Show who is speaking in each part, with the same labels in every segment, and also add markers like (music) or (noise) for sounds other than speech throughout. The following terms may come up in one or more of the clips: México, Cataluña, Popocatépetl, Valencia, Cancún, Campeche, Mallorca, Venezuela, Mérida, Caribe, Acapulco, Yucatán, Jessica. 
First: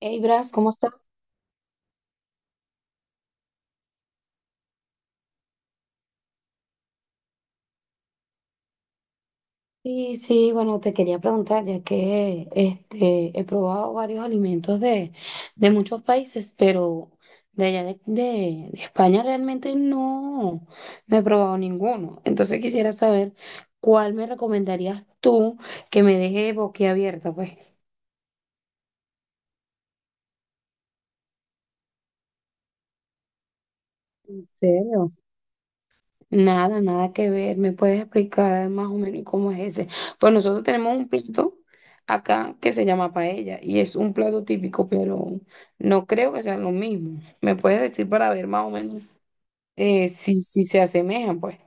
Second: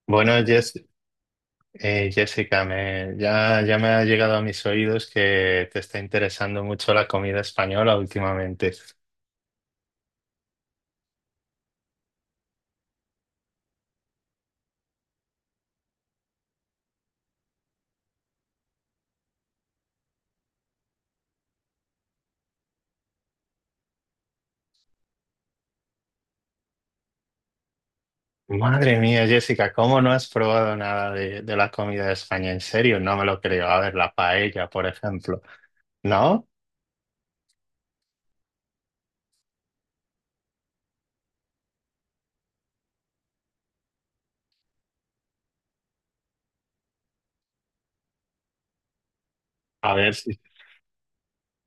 Speaker 1: Hey
Speaker 2: Bueno,
Speaker 1: Bras, ¿cómo estás?
Speaker 2: Jessica, ya me ha llegado a mis oídos que te está interesando mucho la comida española últimamente.
Speaker 1: Sí, sí, bueno, te quería preguntar, ya que he probado varios alimentos de muchos países, pero de allá de España realmente no he probado ninguno. Entonces quisiera saber cuál me recomendarías tú que me deje boquiabierta, pues.
Speaker 2: Madre mía, Jessica, ¿cómo no has probado nada de la comida de España? En serio, no me lo creo. A ver, la
Speaker 1: ¿En
Speaker 2: paella, por
Speaker 1: serio?
Speaker 2: ejemplo. ¿No?
Speaker 1: Nada, nada que ver. ¿Me puedes explicar más o menos cómo es ese? Pues nosotros tenemos un plato acá que se llama paella y es un plato típico, pero no creo que sean lo mismo. ¿Me puedes decir para ver más o menos
Speaker 2: A ver, si-
Speaker 1: si se asemejan, pues?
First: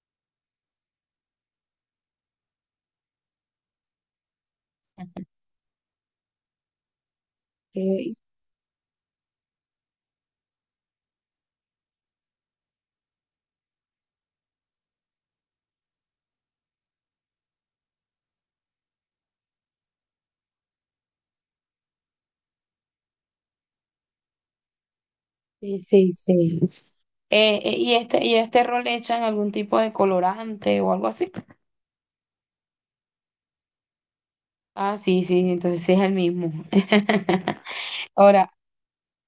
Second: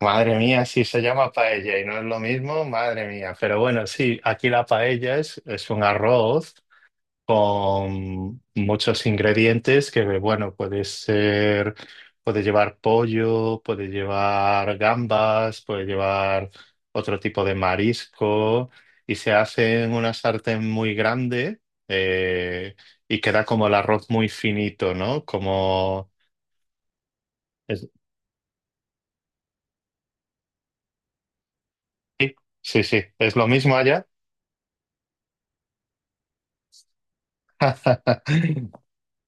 Speaker 2: Madre mía, si se llama paella y no es lo mismo, madre mía. Pero bueno, sí, aquí la paella es un arroz
Speaker 1: Ok.
Speaker 2: con muchos ingredientes que, bueno, puede ser, puede llevar pollo, puede llevar gambas, puede llevar otro tipo de marisco y se hace en una sartén muy grande, eh, y queda como el arroz muy finito, ¿no?
Speaker 1: Sí, sí, sí.
Speaker 2: Es-
Speaker 1: ¿Y este rol le echan algún tipo de colorante o algo así?
Speaker 2: Sí, sí, sí, es lo mismo allá.
Speaker 1: Ah, sí, sí, entonces sí es el mismo. (laughs) Ahora,
Speaker 2: (laughs)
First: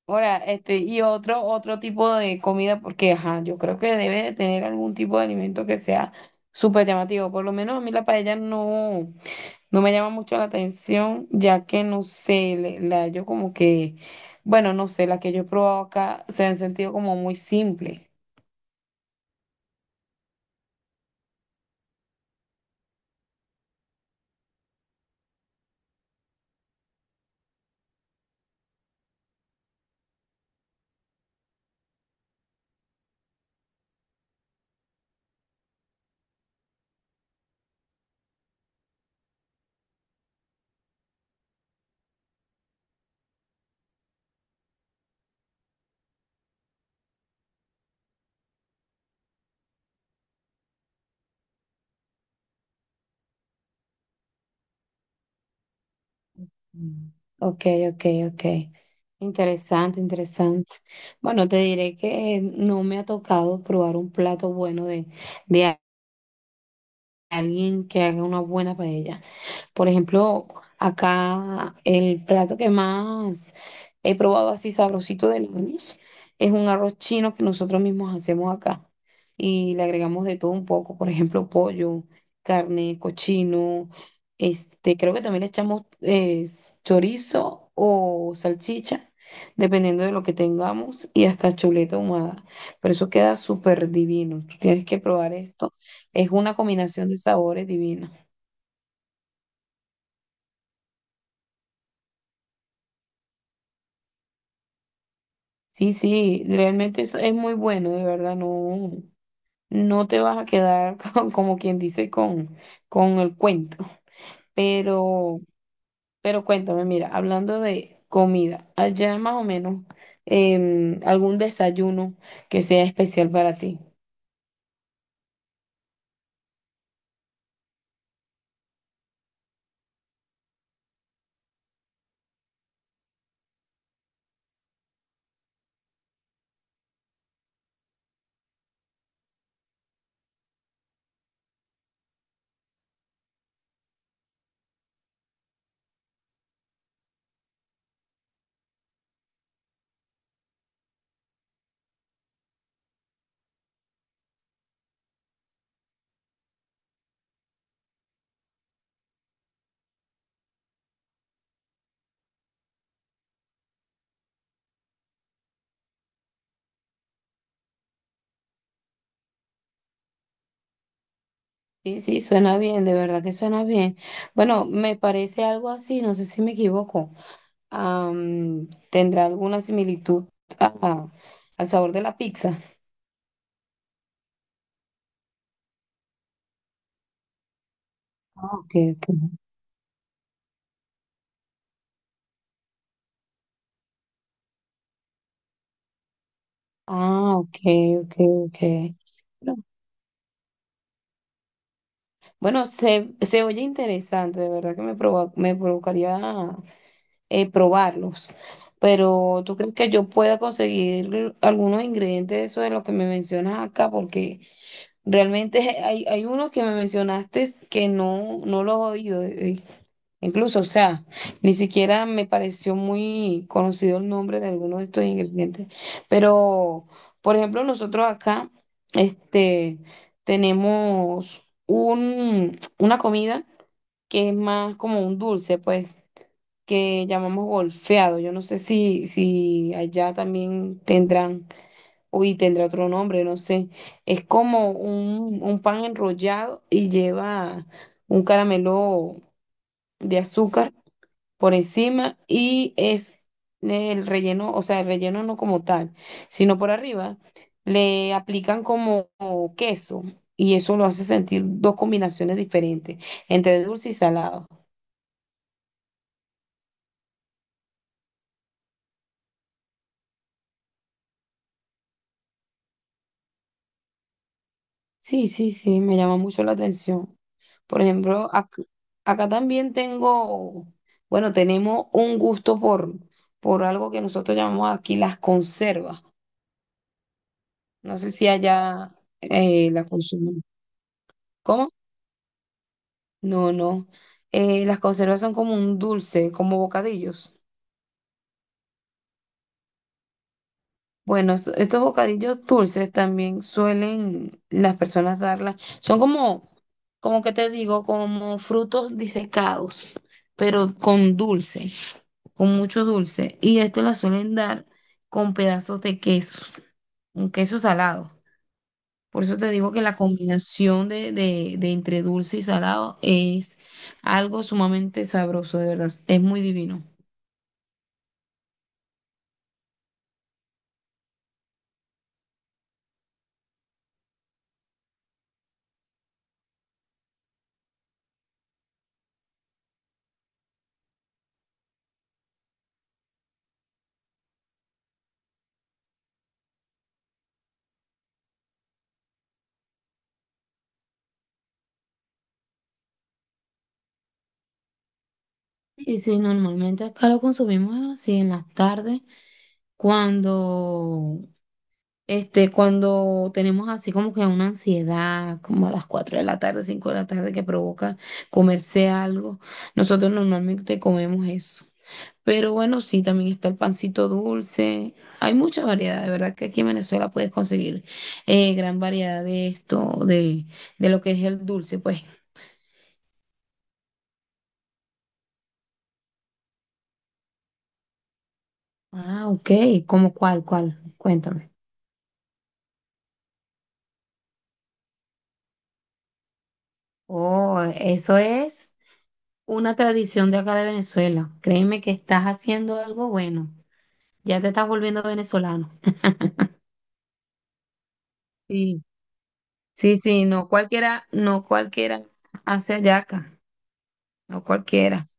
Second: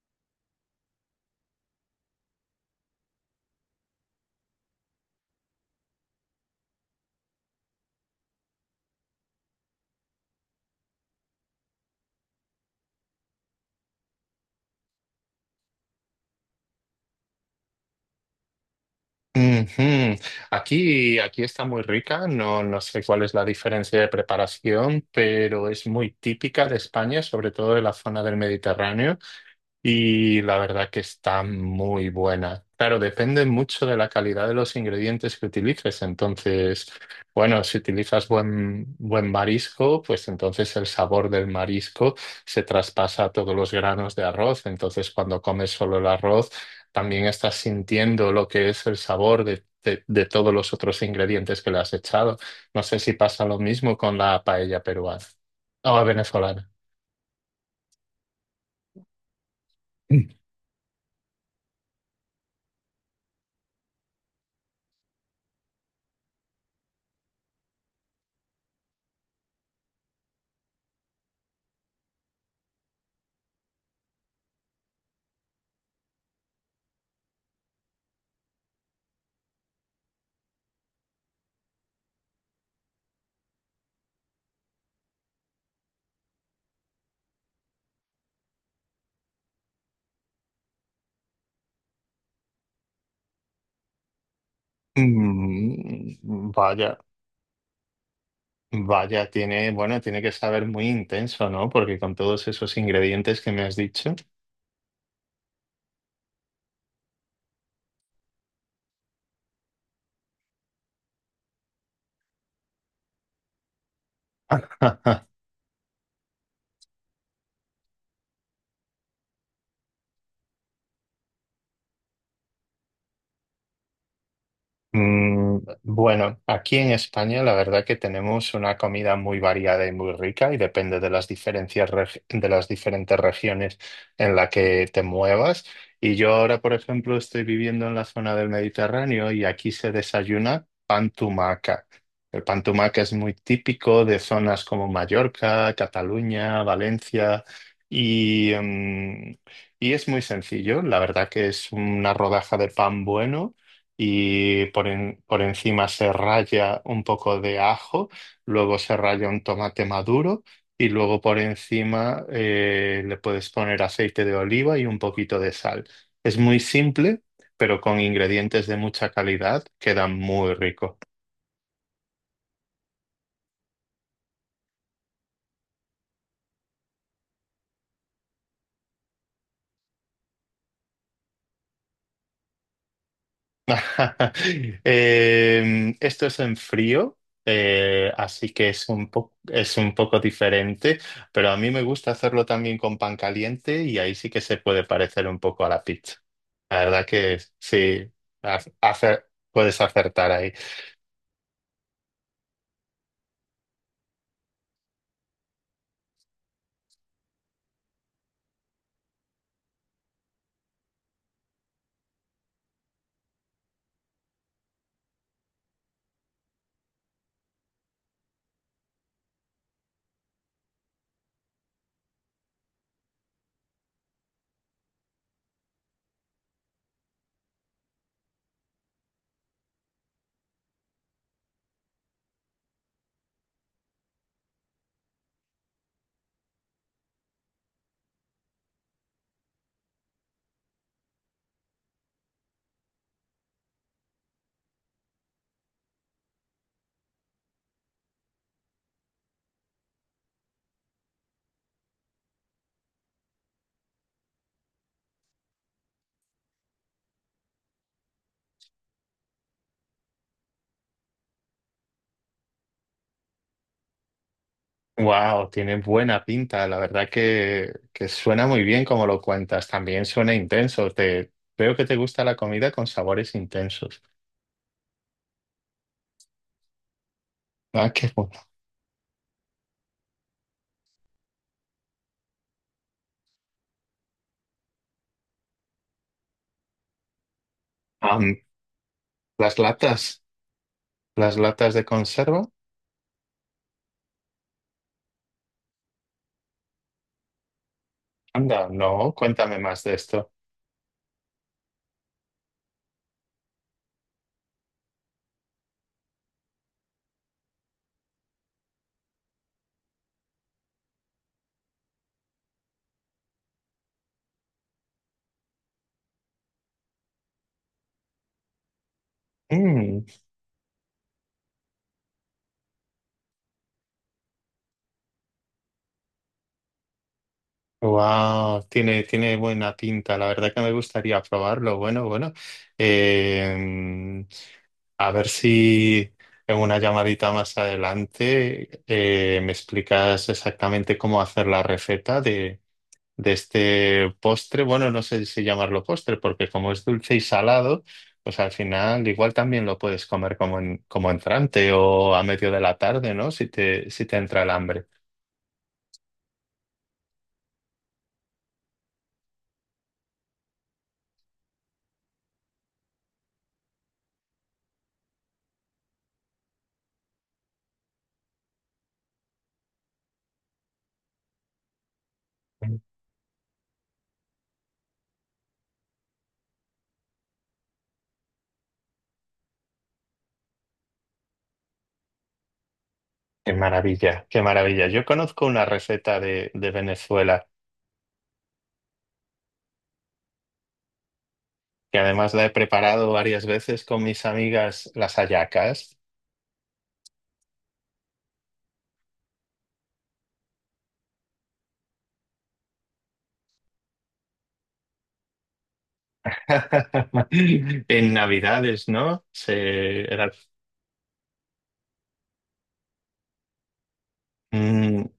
Speaker 1: ahora, y otro tipo de comida, porque ajá, yo creo que debe de tener algún tipo de alimento que sea súper llamativo. Por lo menos a mí la paella no me llama mucho la atención, ya que no sé, le- la yo como que, bueno, no sé, las que yo he probado acá se han sentido como muy simple.
Speaker 2: Ujú. Aquí está muy rica, no, no sé cuál es la diferencia de preparación, pero es muy típica de España, sobre todo de la zona del Mediterráneo. Y la verdad que está muy buena. Claro, depende mucho de la calidad de los ingredientes que utilices. Entonces, bueno, si utilizas buen marisco, pues entonces el sabor del marisco se traspasa a todos los granos de arroz. Entonces, cuando comes solo el arroz, también estás sintiendo lo que es el sabor de todos los otros ingredientes que le has echado. No sé si pasa lo mismo con la paella peruana o venezolana.
Speaker 1: Mm. Ok, ok, ok. Interesante, interesante. Bueno, te diré que no me ha tocado probar un plato bueno de alguien que haga una buena paella. Por ejemplo, acá el plato que más he probado así sabrosito del año es un arroz chino que nosotros mismos hacemos acá y le agregamos de todo un poco, por ejemplo, pollo, carne, cochino, creo que también le echamos chorizo o salchicha, dependiendo de lo que tengamos y hasta chuleta ahumada, pero eso queda súper divino. Tú tienes que probar esto, es
Speaker 2: Mm,
Speaker 1: una
Speaker 2: vaya.
Speaker 1: combinación de sabores divina.
Speaker 2: Vaya, tiene, bueno, tiene que saber muy intenso, ¿no? Porque con todos esos ingredientes que me has dicho.
Speaker 1: Sí, sí, realmente eso es muy bueno, de verdad, no te vas a quedar (laughs) como quien dice con el cuento.
Speaker 2: (laughs)
Speaker 1: Pero, pero cuéntame, mira, hablando de comida, allá más o menos, algún desayuno que sea especial para ti.
Speaker 2: Mm, bueno, aquí en España la verdad que tenemos una comida muy variada y muy rica y depende de las diferencias de las diferentes regiones en la que te muevas. Y yo ahora, por ejemplo, estoy viviendo en la zona del Mediterráneo y aquí se desayuna pan tumaca. El pan tumaca es muy típico de zonas como Mallorca, Cataluña, Valencia y, mm, y es muy sencillo. La verdad que es una rodaja de pan bueno y por encima se raya un poco de ajo, luego se raya un tomate maduro y luego por encima, le puedes poner aceite de oliva y un poquito de sal. Es muy simple, pero con ingredientes de mucha calidad queda muy rico.
Speaker 1: Sí, sí, suena bien, de verdad que suena bien. Bueno, me parece algo así, no sé si me equivoco. ¿Tendrá alguna similitud a- al sabor de la pizza?
Speaker 2: (laughs) Esto es en frío, así
Speaker 1: Ah,
Speaker 2: que
Speaker 1: ok,
Speaker 2: es
Speaker 1: ok.
Speaker 2: es un poco diferente, pero a mí me gusta hacerlo también con pan caliente y ahí sí que se puede parecer un poco a la pizza. La verdad
Speaker 1: Ah,
Speaker 2: que
Speaker 1: ok,
Speaker 2: sí,
Speaker 1: ok,
Speaker 2: ha-
Speaker 1: ok.
Speaker 2: hace-
Speaker 1: No.
Speaker 2: puedes acertar ahí.
Speaker 1: Bueno, se oye interesante, de verdad que me provocaría probarlos, pero ¿tú crees que yo pueda conseguir algunos ingredientes de eso de lo que me mencionas acá? Porque realmente (laughs) hay unos que me mencionaste que no los he oído. Incluso, o sea, ni siquiera me pareció muy conocido el nombre de algunos de estos ingredientes. Pero, por ejemplo, nosotros acá, este, tenemos una comida que es más como un dulce, pues, que llamamos golfeado. Yo no sé si allá también tendrán, uy, tendrá otro nombre, no sé. Es como un pan enrollado y lleva un caramelo de azúcar por encima y es el relleno, o sea, el relleno no como tal, sino por arriba, le aplican como queso y eso lo hace sentir dos combinaciones diferentes entre dulce y salado.
Speaker 2: Wow, tiene buena pinta, la verdad que suena muy bien como lo cuentas, también suena intenso, te, veo que te gusta la comida con sabores intensos.
Speaker 1: Sí, sí, sí, me llama mucho la atención. Por
Speaker 2: Ah, qué bueno.
Speaker 1: ejemplo, acá, también tengo, bueno, tenemos un gusto por algo que nosotros llamamos aquí las conservas. No sé si
Speaker 2: Am,
Speaker 1: allá
Speaker 2: las
Speaker 1: la
Speaker 2: latas.
Speaker 1: consumen.
Speaker 2: ¿Las
Speaker 1: ¿Cómo?
Speaker 2: latas de conserva?
Speaker 1: No, no. Las conservas son como un dulce, como bocadillos.
Speaker 2: Anda, no, cuéntame más de esto.
Speaker 1: Bueno, estos bocadillos dulces también suelen las personas darlas. Son como, como que te digo, como frutos disecados, pero con dulce, con mucho dulce. Y esto las suelen dar con pedazos de queso, un queso salado. Por eso te digo que la
Speaker 2: Mm,
Speaker 1: combinación de entre dulce y salado es algo sumamente sabroso, de verdad. Es muy divino.
Speaker 2: wow, tiene, tiene buena pinta. La verdad que me gustaría probarlo. Bueno, bueno. Eh, a ver si en una llamadita más adelante me explicas exactamente cómo hacer la receta de este postre. Bueno, no sé si llamarlo postre, porque como es dulce y salado, pues al final igual también lo puedes comer como entrante o a medio de la tarde, ¿no? Si si te entra el hambre.
Speaker 1: Y si normalmente acá lo consumimos así en las tardes, cuando, cuando tenemos así como que una ansiedad, como a las 4 de la tarde, 5 de la tarde, que provoca comerse algo, nosotros normalmente comemos eso. Pero bueno, sí, también está el pancito dulce. Hay mucha variedad, de verdad que aquí en Venezuela puedes conseguir gran variedad de esto, de lo que es el dulce, pues.
Speaker 2: Qué maravilla, qué maravilla. Yo conozco una receta de Venezuela
Speaker 1: Ah, ok, ¿cómo cuál, cuál? Cuéntame.
Speaker 2: que además la he preparado varias veces con mis amigas las hallacas.
Speaker 1: Oh, eso es una tradición de acá de Venezuela. Créeme que estás haciendo algo bueno. Ya te estás volviendo venezolano.
Speaker 2: (laughs) En
Speaker 1: Sí,
Speaker 2: Navidades, ¿no?
Speaker 1: sí, sí, no cualquiera, no cualquiera hace hallaca, no cualquiera.
Speaker 2: Mm,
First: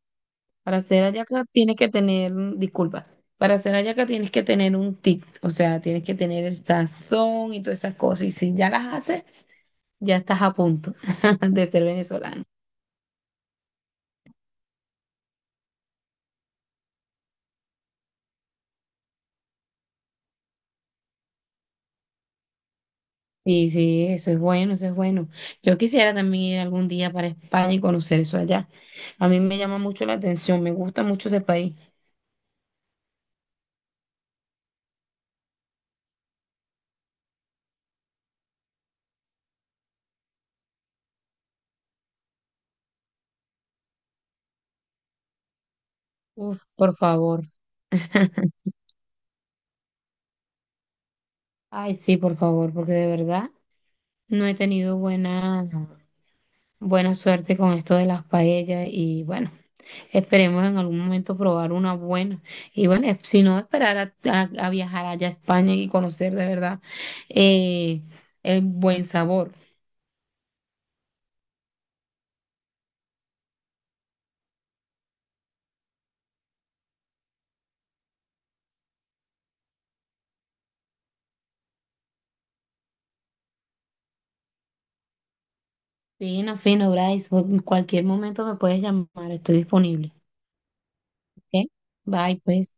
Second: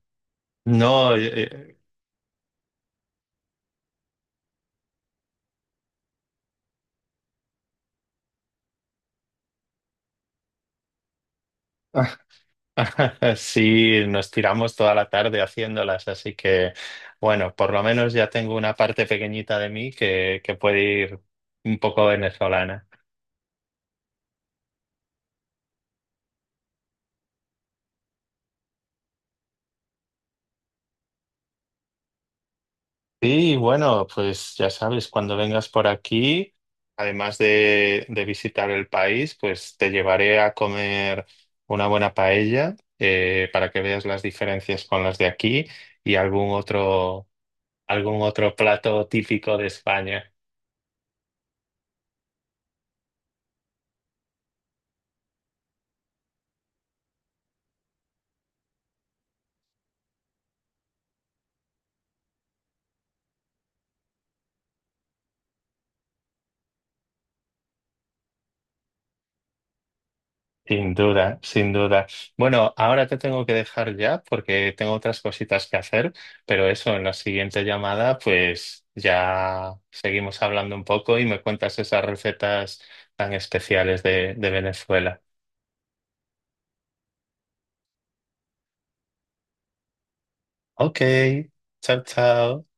Speaker 1: Para hacer
Speaker 2: no,
Speaker 1: hallaca tienes que tener, disculpa, para hacer hallaca tienes que tener un tip, o sea, tienes que tener el sazón y todas esas cosas. Y si ya las haces, ya estás a punto (laughs) de ser
Speaker 2: (laughs)
Speaker 1: venezolano.
Speaker 2: (laughs) sí, nos tiramos toda la tarde haciéndolas, así que bueno, por lo menos ya tengo una parte pequeñita de mí que puede ir un poco venezolana.
Speaker 1: Sí, sí, eso es bueno, eso es bueno. Yo quisiera también ir algún día para España y conocer eso allá. A mí me llama mucho la atención, me gusta mucho ese país.
Speaker 2: Sí, bueno, pues ya sabes, cuando vengas por aquí, además de visitar el país, pues te llevaré a comer una buena paella, para que veas las diferencias con las de aquí y
Speaker 1: Uf, por favor.
Speaker 2: algún otro
Speaker 1: (laughs)
Speaker 2: plato típico de España.
Speaker 1: Ay, sí, por favor, porque de verdad no he tenido buena, buena suerte con esto de las paellas y bueno, esperemos en algún momento probar una buena. Y bueno, si no, esperar a viajar allá a España y conocer de verdad eh, el buen sabor.
Speaker 2: Sin duda, sin duda. Bueno, ahora te tengo que dejar ya porque tengo otras cositas que hacer, pero eso, en la siguiente llamada, pues ya seguimos hablando un poco y me cuentas esas recetas tan especiales de Venezuela.
Speaker 1: Fino, fino, Bryce. En cualquier momento me puedes llamar, estoy disponible.
Speaker 2: Ok,
Speaker 1: ¿Ok?
Speaker 2: chao,
Speaker 1: Bye,
Speaker 2: chao.
Speaker 1: pues.